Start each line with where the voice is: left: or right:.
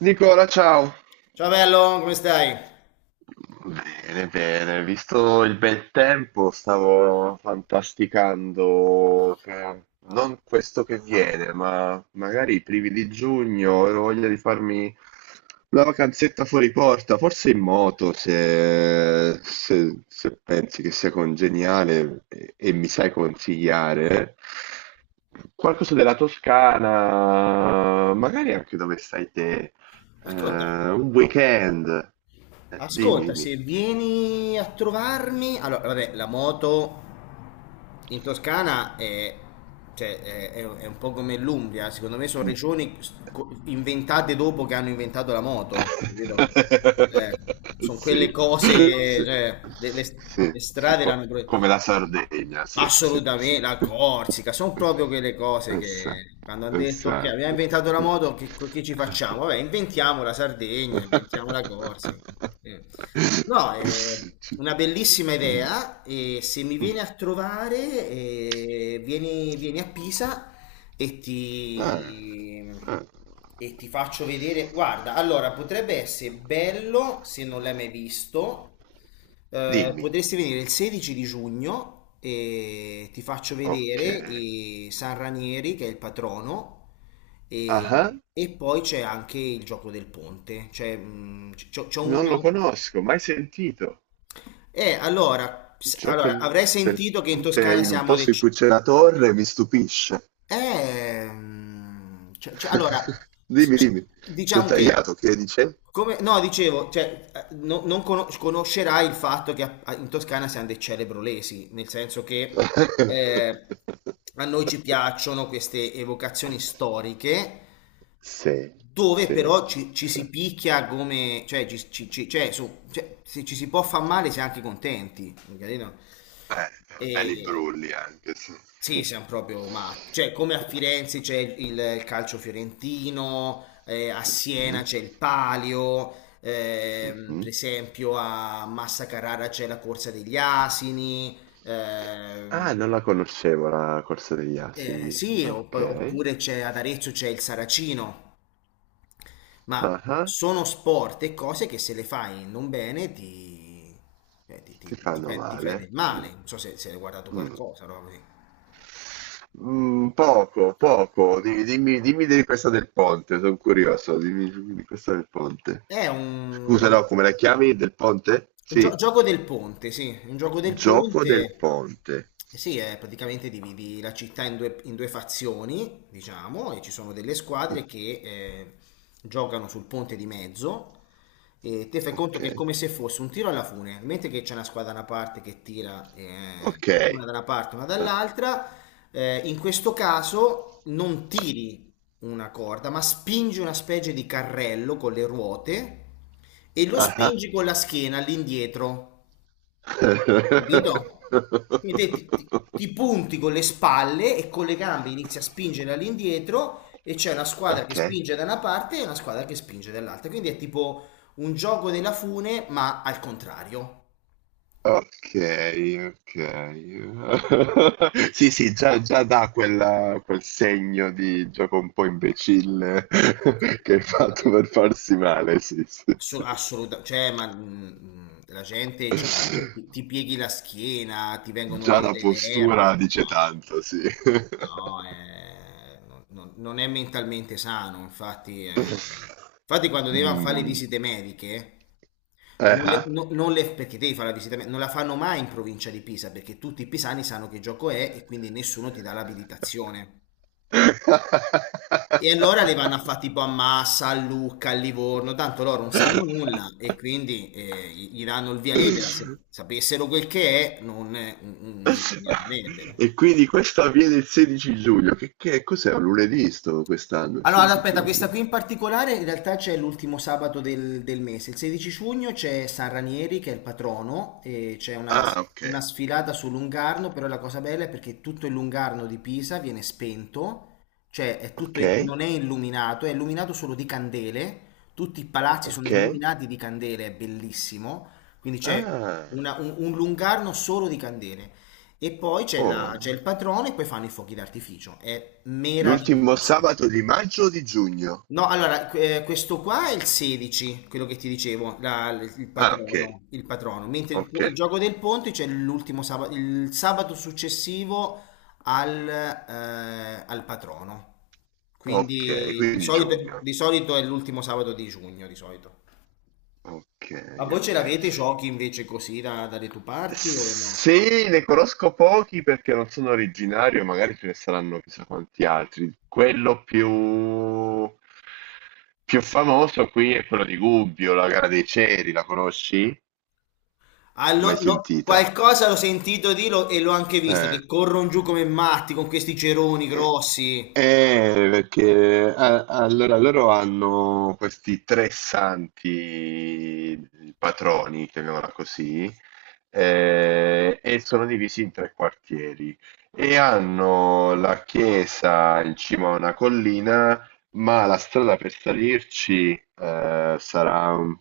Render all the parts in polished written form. right: Nicola, ciao.
left: Ciao bello, come stai?
right: Bene, bene, visto il bel tempo, stavo fantasticando che non questo che viene, ma magari i primi di giugno, ho voglia di farmi una vacanzetta fuori porta, forse in moto, se pensi che sia congeniale e mi sai consigliare. Qualcosa della Toscana, magari anche dove stai te,
left: Ascolta,
right: un weekend. Dimmi,
left: ascolta,
right: dimmi.
left: se vieni a trovarmi, allora vabbè, la moto in Toscana è, cioè, è un po' come l'Umbria, secondo me sono regioni inventate dopo che hanno inventato la moto, capito? Sono quelle
right: Sì,
left: cose,
right: sì,
left: cioè,
right: sì,
left: le
right: sì,
left: strade l'hanno.
right: come la Sardegna, sì, sì, sì.
left: Assolutamente, la Corsica, sono proprio quelle cose
right: Essa-
left: che quando hanno detto ok, abbiamo
right: Esatto.
left: inventato la moto, che ci facciamo? Vabbè, inventiamo la Sardegna, inventiamo la Corsica. Eh. No, è
right: Ci-
left: una bellissima
right: mm,
left: idea e se mi vieni
right: mm.
left: a trovare, vieni a Pisa e
right: Ah,
left: ti,
right: ah.
left: e ti faccio vedere. Guarda, allora potrebbe essere bello se non l'hai mai visto.
right: Dimmi,
left: Potresti venire il 16 di giugno e ti faccio
right: ok.
left: vedere i San Ranieri, che è il patrono,
right: Ah,
left: e poi c'è anche il gioco del ponte. Cioè, c'ho
right: non
left: una.
right: lo conosco, mai sentito.
left: Eh, allora,
right: Il
left: s-
right: gioco
left: allora, avrei
right: del
left: sentito che in
right: ponte
left: Toscana
right: in un
left: siamo
right: posto in
left: decisi.
right: cui c'è la torre mi stupisce.
left: Ehm, cioè- cioè, allora, s-
right: Dimmi,
left: s-
right: dimmi, ti ho
left: diciamo che,
right: tagliato, che dicevi?
left: come, no, dicevo, cioè, non conoscerai il fatto che in Toscana siamo dei celebrolesi, nel senso che eh, a noi ci piacciono queste evocazioni storiche,
right: Sì,
left: dove
right: sì,
left: però ci
right: sì.
left: si picchia come, cioè, cioè, cioè, se ci si può far male si è anche contenti, capito?
right: Belli
left: E
right: brulli anche, sì.
left: sì,
right: Sì.
left: siamo proprio matti. Cioè, come a Firenze c'è il calcio fiorentino, a
right: Mhm,
left: Siena c'è il Palio, per
right: mhm.
left: esempio a Massa Carrara c'è la corsa degli asini.
right: Ah,
left: ehm,
right: non la conoscevo la corsa degli asini.
left: sì,
right: Ok.
left: oppure c'è ad Arezzo c'è il Saracino. Ma
right: Ah, ah.
left: sono sport e cose che se le fai non bene
right: Ti fanno
left: ti fai del
right: male? Mm,
left: male. Non so se hai guardato
right: mm.
left: qualcosa, no?
right: Mm, poco, poco. Dimmi, dimmi di questa del ponte, sono curioso. Dimmi, dimmi di questa del ponte.
left: È
right: Scusa,
left: un
right: no, come la chiami? Del ponte? Sì,
left: gioco del ponte, sì, un gioco del
right: gioco del
left: ponte.
right: ponte.
left: Sì, è praticamente dividi la città in due fazioni, diciamo, e ci sono delle
right: Mm,
left: squadre che giocano sul ponte di mezzo e te fai conto
right: ok,
left: che è come se fosse un tiro alla fune, mentre che c'è una squadra da una parte che tira,
right: ok.
left: una da una parte, una dall'altra, in questo caso non tiri una corda, ma spingi una specie di carrello con le ruote e lo
right: Ah, ah.
left: spingi con la schiena all'indietro, capito? Quindi te ti punti con le spalle e con le gambe inizi a spingere all'indietro e c'è una squadra che
right: Ok.
left: spinge da una parte e una squadra che spinge dall'altra. Quindi è tipo un gioco della fune, ma al contrario.
right: Okay, okay. Sì, sì, già dà quel segno di gioco un po' imbecille che hai fatto per farsi male, sì, sì, sì.
left: Assolutamente, cioè, ma la gente cioè, ti pieghi la schiena, ti vengono
right: Già
left: le,
right: la
left: le, le ernie.
right: postura dice tanto, sì.
left: No, no, non è mentalmente sano, infatti. Infatti quando devono fare le
right: Mh.
left: visite mediche, non le,
right: Eh-eh.
left: no- non le- perché devi fare la visita medica, non la fanno mai in provincia di Pisa, perché tutti i pisani sanno che gioco è e quindi nessuno ti dà l'abilitazione. E allora le vanno a fare tipo a Massa, a Lucca, a Livorno, tanto loro non sanno nulla e quindi gli danno il via libera. Se sapessero quel che è, non gli darebbero.
right: E quindi questo avviene il 16 giugno. Che cos'è? Un lunedì sto quest'anno, il
left: Allora,
right: 16
left: aspetta, questa
right: giugno.
left: qui in particolare in realtà c'è l'ultimo sabato del mese. Il 16 giugno c'è San Ranieri che è il patrono e c'è una,
right: Ah, ok.
left: una sfilata su Lungarno, però la cosa bella è perché tutto il Lungarno di Pisa viene spento, cioè è tutto,
right: Ok,
left: non è illuminato, è illuminato solo di candele, tutti i palazzi sono
right: ok.
left: illuminati di candele, è bellissimo, quindi c'è
right: Ah,
left: un Lungarno solo di candele. E poi c'è c'è
right: oh.
left: il patrono e poi fanno i fuochi d'artificio, è
right: L'ultimo
left: meraviglioso.
right: sabato di maggio o di giugno?
left: No, allora, questo qua è il 16, quello che ti dicevo, il
right: Ah, ok.
left: patrono, il patrono. Mentre il,
right: Ok,
left: po- il gioco del ponte c'è l'ultimo sabato, il sabato successivo al patrono.
right: ok,
left: Quindi di
right: quindi
left: solito,
right: giugno.
left: di solito è l'ultimo sabato di giugno, di solito.
right: Ok,
left: Ma voi ce
right: ok.
left: l'avete i giochi invece così dalle tue parti o no?
right: Sì, ne conosco pochi perché non sono originario, magari ce ne saranno chissà quanti altri. Quello più famoso qui è quello di Gubbio, la gara dei ceri, la conosci?
left: Ah,
right: Mai sentita?
left: qualcosa l'ho sentito e l'ho anche vista,
right: Eh.
left: che corrono giù come matti con questi ceroni
right: Eh,
left: grossi.
right: Perché allora loro hanno questi tre santi patroni, chiamiamola così, e sono divisi in tre quartieri e hanno la chiesa in cima a una collina, ma la strada per salirci, sarà un,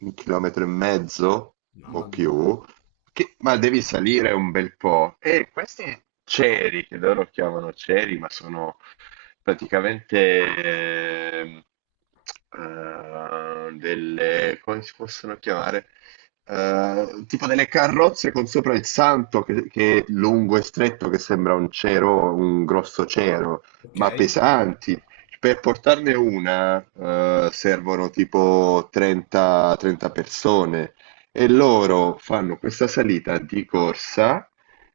right: un chilometro e mezzo o
left: Mamma mia.
right: più, ma devi salire un bel po'. E questi ceri, che loro chiamano ceri, ma sono praticamente come si possono chiamare? Tipo delle carrozze con sopra il santo che è lungo e stretto, che sembra un cero, un grosso cero,
left: Ok.
right: ma pesanti, per portarne una, servono tipo 30, 30 persone e loro fanno questa salita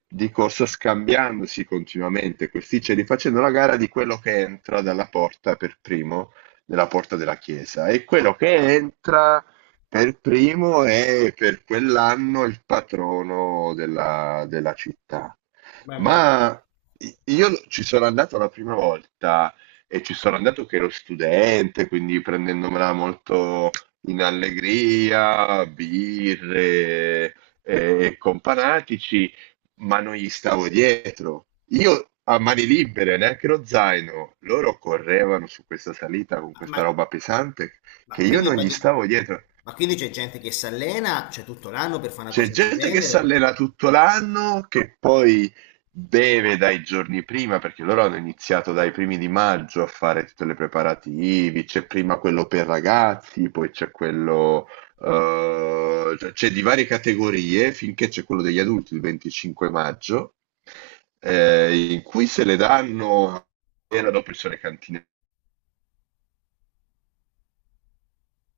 right: di corsa scambiandosi continuamente questi ceri, facendo la gara di quello che entra dalla porta per primo, della porta della chiesa. E quello che entra per primo è per quell'anno il patrono della città.
left: Ma me la.
right: Ma io ci sono andato la prima volta e ci sono andato che ero studente, quindi prendendomela molto in allegria, birre e companatici, ma non gli stavo dietro. Io a mani libere, neanche lo zaino, loro correvano su questa salita con
left: Ma,
right: questa roba pesante
left: ma
right: che io
left: quindi,
right: non gli
left: prati-
right: stavo dietro.
left: ma quindi, c'è gente che si allena, cioè tutto l'anno per fare una
right: C'è
left: cosa del
right: gente che si
left: genere?
right: allena tutto l'anno, che poi beve dai giorni prima, perché loro hanno iniziato dai primi di maggio a fare tutte le preparativi, c'è prima quello per ragazzi, poi c'è quello, cioè c'è di varie categorie, finché c'è quello degli adulti il 25 maggio, in cui se le danno. Appena dopo ci sono le cantine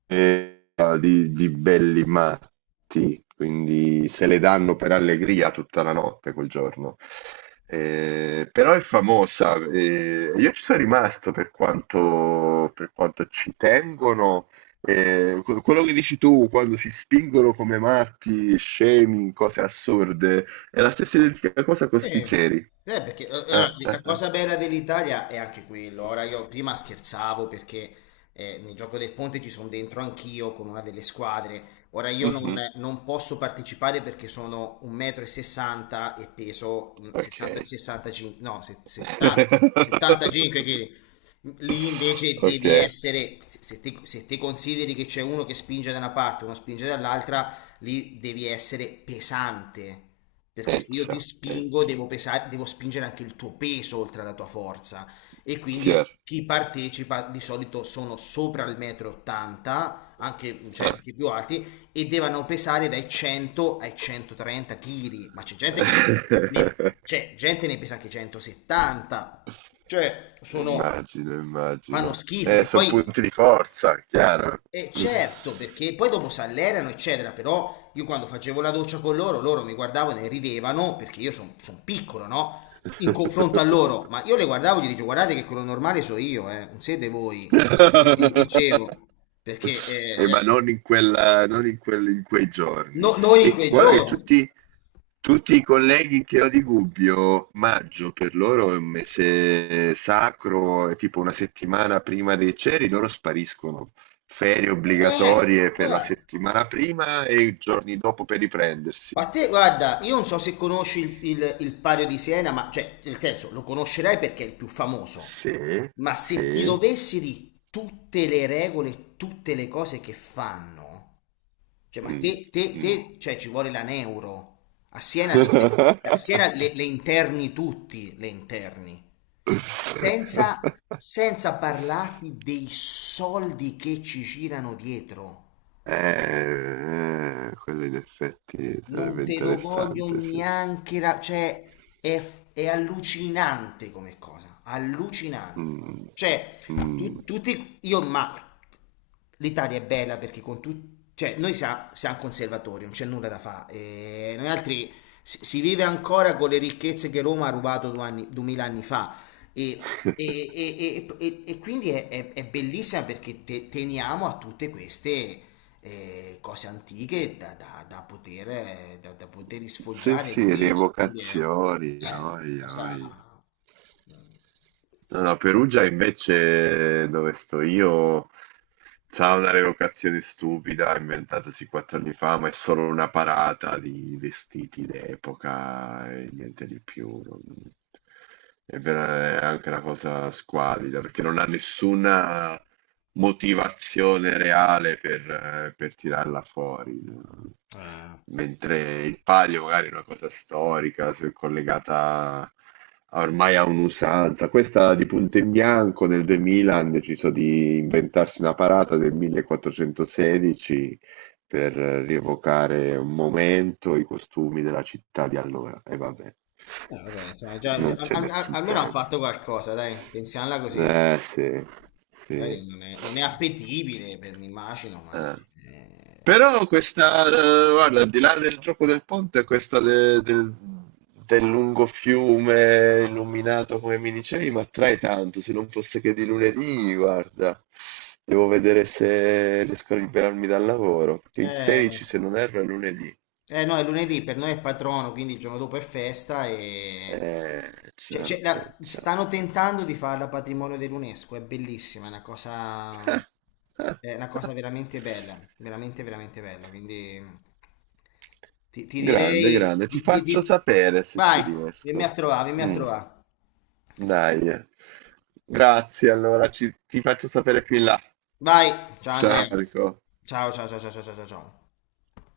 right: Eh, di belli matti, quindi se le danno per allegria tutta la notte quel giorno. Però è famosa, io ci sono rimasto per quanto, ci tengono. Quello che dici tu quando si spingono come matti, scemi, in cose assurde, è la stessa identica cosa con
left: Sì.
right: sti ceri.
left: Perché allora, la
right: Eh.
left: cosa bella dell'Italia è anche quello. Ora io prima scherzavo perché nel gioco del ponte ci sono dentro anch'io con una delle squadre. Ora io non,
right: Mhm,
left: non posso partecipare perché sono 1,60 m e 60 e peso 60,
right: ok.
left: 65, no, 70 75 kg. Lì invece
right: Ok.
left: devi essere, se te consideri che c'è uno che spinge da una parte, uno spinge dall'altra, lì devi essere pesante, perché se io ti
right: Eh
left: spingo
right: già,
left: devo pesare, devo spingere anche il tuo peso oltre alla tua forza e quindi
right: chiaro.
left: chi partecipa di solito sono sopra il metro 80, anche, cioè,
right: Eh.
left: anche più alti, e devono pesare dai 100 ai 130 kg, ma ne- c'è gente ne pesa anche 170, cioè sono,
right: Immagino,
left: fanno
right: immagino.
left: schifo, che
right: Sono
left: poi
right: punti di forza, chiaro.
left: certo, perché poi dopo s'allenano, eccetera, però io quando facevo la doccia con loro, loro mi guardavano e ridevano perché io sono piccolo, no? In confronto a loro, ma io le guardavo e gli dicevo, guardate che quello normale sono io, non siete voi. Gli dicevo, perché
right: Ma non in quei giorni.
left: non in
right: E
left: quei
right: guarda che
left: giorni.
right: tutti i colleghi che ho di Gubbio, maggio per loro è un mese sacro, è tipo una settimana prima dei ceri, loro spariscono. Ferie
left: Eh,
right: obbligatorie per la
left: guarda.
right: settimana prima e i giorni dopo per riprendersi.
left: Ma te, guarda, io non so se conosci il Palio di Siena, ma cioè, nel senso, lo conoscerai perché è il più famoso.
right: Sì,
left: Ma se ti
right: sì.
left: dovessi di tutte le regole, tutte le cose che fanno, cioè, ma
right: Mm,
left: te, te,
right: mm.
left: te cioè, ci vuole la neuro. A Siena, le interni tutti, le interni, senza, senza parlarti dei soldi che ci girano dietro.
right: Quello in effetti
left: Non
right: sarebbe
left: te lo voglio
right: interessante, sì.
left: neanche cioè è allucinante come cosa, allucinante.
right: Mm,
left: Cioè,
right: mm.
left: tutti io ma l'Italia è bella perché con tutti cioè noi siamo conservatori, non c'è nulla da fare. Noi altri si vive ancora con le ricchezze che Roma ha rubato 2000 anni fa e, e- e- e- e- e quindi è bellissima perché teniamo a tutte queste cose antiche da poter
right: Sì,
left: sfoggiare e
right: sì,
left: rivivere. Quindi è,
right: rievocazioni,
left: è una
right: oi,
left: cosa.
right: oi. No, no, Perugia invece, dove sto io, c'ha una revocazione stupida, inventatosi 4 anni fa, ma è solo una parata di vestiti d'epoca e niente di più. È anche una cosa squalida, perché non ha nessuna motivazione reale per tirarla fuori, no?
left: Ah,
right: Mentre il palio magari è una cosa storica, se è collegata ormai a un'usanza. Questa di punto in bianco nel 2000 hanno deciso di inventarsi una parata del 1416 per rievocare un momento, i costumi della città di allora. E vabbè,
left: eh, vabbè, insomma,
right: non c'è nessun
left: almeno hanno
right: senso.
left: fatto qualcosa, dai, pensiamola così.
right: Eh sì,
left: Magari
right: sì.
left: non è appetibile per mi immagino,
right: Eh. Però questa, guarda, al di là del gioco del ponte, questa del lungo fiume illuminato come mi dicevi, mi attrae tanto. Se non fosse che di lunedì, guarda, devo vedere se riesco a liberarmi dal lavoro, perché il
left: eh,
right: 16, se non erro, è lunedì.
left: Eh no, è lunedì, per noi è patrono, quindi il giorno dopo è festa e.
right: Eh,
left: Cioè,
right: ciao,
left: cioè,
right: ciao.
left: stanno tentando di farla patrimonio dell'UNESCO, è bellissima, è una cosa.
right: Ah, ah,
left: È una
right: ah.
left: cosa veramente bella, veramente, veramente bella, quindi ti
right: Grande,
left: direi.
right: grande, ti faccio sapere se
left: Vai,
right: ci
left: vieni a
right: riesco.
left: trovare, vieni a
right: Mm.
left: trovare.
right: Dai. Grazie, allora ti faccio sapere più in là.
left: Vai, ciao Andrea.
right: Ciao, Enrico.
left: Ciao, ciao, ciao, ciao, ciao, ciao, ciao. Ciao.